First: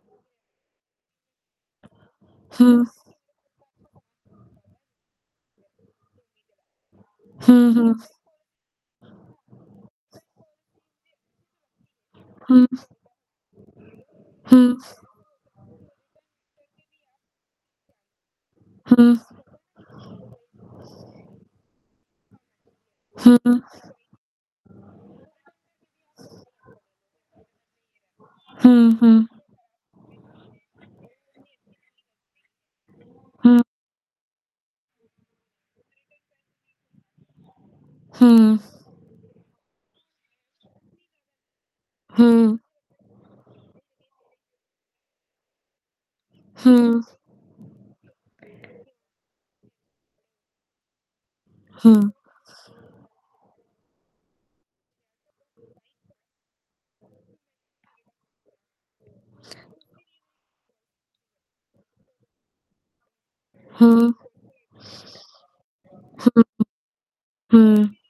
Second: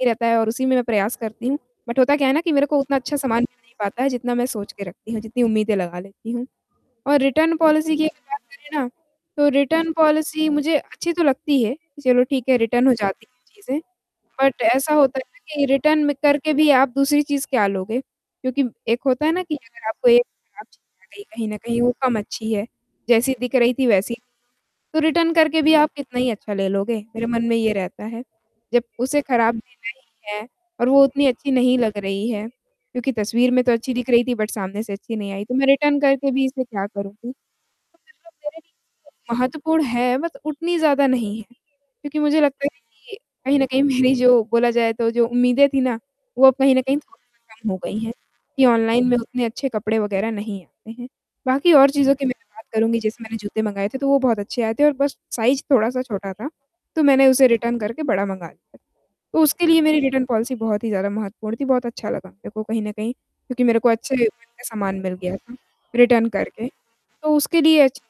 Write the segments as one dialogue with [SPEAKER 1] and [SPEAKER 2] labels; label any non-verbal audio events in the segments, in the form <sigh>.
[SPEAKER 1] ही रहता है और उसी में मैं प्रयास करती हूँ बट होता क्या है ना कि मेरे
[SPEAKER 2] हुँ।
[SPEAKER 1] को उतना अच्छा सामान मिल नहीं पाता है, जितना मैं सोच के रखती हूँ, जितनी उम्मीदें लगा लेती हूँ और रिटर्न
[SPEAKER 2] हुँ, हुँ।
[SPEAKER 1] पॉलिसी की अगर बात करें ना तो रिटर्न पॉलिसी मुझे अच्छी तो लगती है, चलो ठीक है,
[SPEAKER 2] हुँ।
[SPEAKER 1] रिटर्न हो जाती हैं चीज़ें। बट
[SPEAKER 2] हुँ।
[SPEAKER 1] ऐसा होता है ना कि रिटर्न करके भी आप दूसरी चीज़ क्या लोगे? क्योंकि एक
[SPEAKER 2] हुँ।
[SPEAKER 1] होता है ना कि अगर आपको एक आप <unintelligible> कहीं न कहीं वो कम अच्छी है, जैसी दिख
[SPEAKER 2] हुँ।
[SPEAKER 1] रही थी वैसी तो रिटर्न करके भी आप कितना ही अच्छा ले लोगे, मेरे मन में ये रहता है। जब
[SPEAKER 2] हुँ,
[SPEAKER 1] उसे
[SPEAKER 2] हुँ।
[SPEAKER 1] खराब देना ही है और वो उतनी अच्छी नहीं लग रही है, क्योंकि तस्वीर
[SPEAKER 2] हुँ।
[SPEAKER 1] में तो अच्छी दिख रही थी बट सामने से अच्छी नहीं आई, तो मैं रिटर्न करके भी इसमे क्या करूँगी? तो
[SPEAKER 2] हुँ।
[SPEAKER 1] मतलब मेरे लिए <unintelligible> महत्वपूर्ण है बट उतनी ज़्यादा नहीं है। क्योंकि मुझे
[SPEAKER 2] हुँ।
[SPEAKER 1] लगता है ना कि कहीं न कहीं मेरी जो बोला जाए तो जो उम्मीदें थी ना वो अब कहीं न कहीं
[SPEAKER 2] हुँ।
[SPEAKER 1] थोड़ी कम हो गई हैं कि ऑनलाइन में उतने अच्छे कपड़े वगैरह नहीं आते हैं। बाकी और
[SPEAKER 2] हुँ।
[SPEAKER 1] चीज़ों कि मैं बात करूँगी जैसे मैंने जूते मँगाए थे तो वो बहुत अच्छे आए थे और बस साइज़ थोड़ा-सा छोटा था, तो मैंने उसे रिटर्न करके बड़ा मँगा लिया। तो उसके लिए मेरी रिटर्न पॉलिसी बहुत ही ज़्यादा महत्वपूर्ण थी, बहुत अच्छा लगा मेरे को कहीं न कहीं क्योंकि मेरे को
[SPEAKER 2] हुँ। हुँ।
[SPEAKER 1] अच्छे रेट में सामान मिल गया था रिटर्न करके। तो उसके लिए
[SPEAKER 2] हुँ।
[SPEAKER 1] अच्छी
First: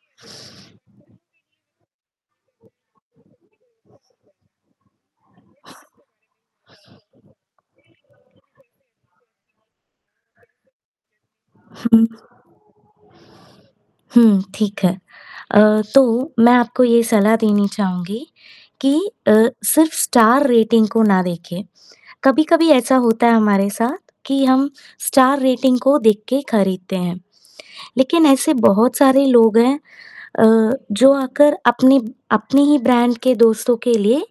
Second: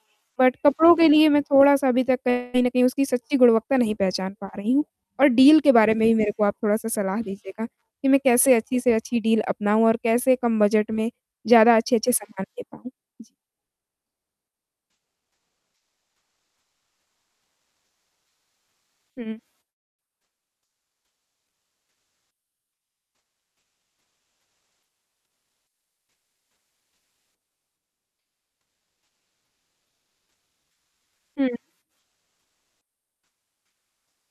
[SPEAKER 1] बट कपड़ों के लिए मैं थोड़ा-सा अभी तक कहीं न कहीं उसकी सच्ची गुणवत्ता नहीं पहचान पा रही हूँ और डील के बारे में ही मेरे को आप थोड़ा-सा सलाह दीजिएगा कि मैं कैसे अच्छी से अच्छी डील अपनाऊँ और कैसे कम बजट में ज़्यादा
[SPEAKER 2] हुँ।
[SPEAKER 1] अच्छे-अच्छे सामान ले पाऊँ? जी।
[SPEAKER 2] हुँ, ठीक है। अ, तो मैं आपको ये सलाह देनी चाहूँगी कि अ,
[SPEAKER 1] हुँ।
[SPEAKER 2] सिर्फ़ स्टार रेटिंग को ना देखें, कभी-कभी ऐसा होता है हमारे साथ कि हम स्टार रेटिंग को देख के खरीदते हैं। लेकिन ऐसे बहुत सारे लोग हैं अ, जो
[SPEAKER 1] हुँ।
[SPEAKER 2] आकर अपने अपने ही ब्रांड के दोस्तों के लिए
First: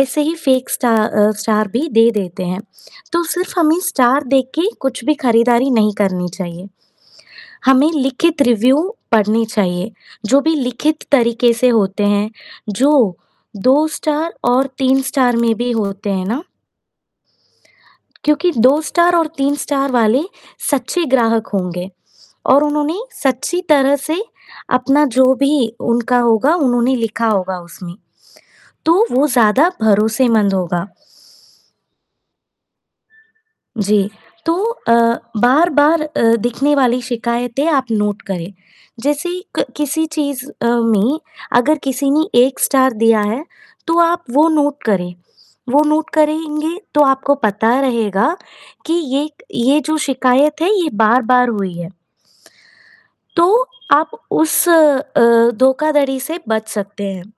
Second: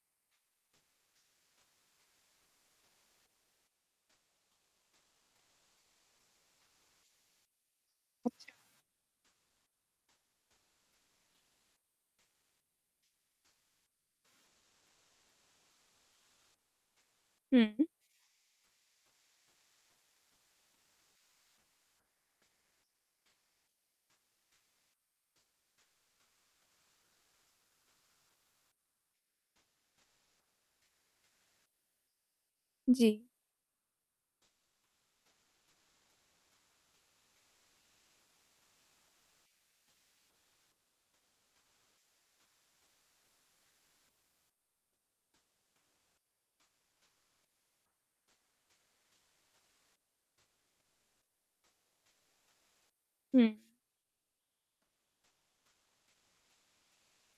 [SPEAKER 2] ऐसे ही फेक स्टा अ, स्टार भी दे देते हैं। तो सिर्फ़ हमें स्टार देख के कुछ भी खरीदारी नहीं करनी चाहिए। हमें लिखित
[SPEAKER 1] अच्छा।
[SPEAKER 2] रिव्यू पढ़ने चाहिए। जो भी लिखित तरीके से होते हैं, जो दो स्टार और तीन स्टार में भी होते हैं ना,
[SPEAKER 1] हुँ।
[SPEAKER 2] क्योंकि स्टार और तीन स्टार वाले सच्चे ग्राहक होंगे और उन्होंने सच्ची तरह से अपना जो भी उनका होगा उन्होंने लिखा होगा उसमें। तो वो ज़्यादा भरोसेमंद होगा।
[SPEAKER 1] जी।
[SPEAKER 2] जी, तो अ, बार-बार अ, दिखने वाली शिकायतें आप नोट करें। जैसे क किसी चीज़ अ, में अगर किसी ने 1 स्टार दिया है, तो आप वो नोट करें। वो नोट करेंगे तो आपको पता रहेगा कि ये ये जो शिकायत है ये बार-बार हुई है। तो
[SPEAKER 1] हुँ।
[SPEAKER 2] आप उस अ, धोखाधड़ी से बच सकते हैं।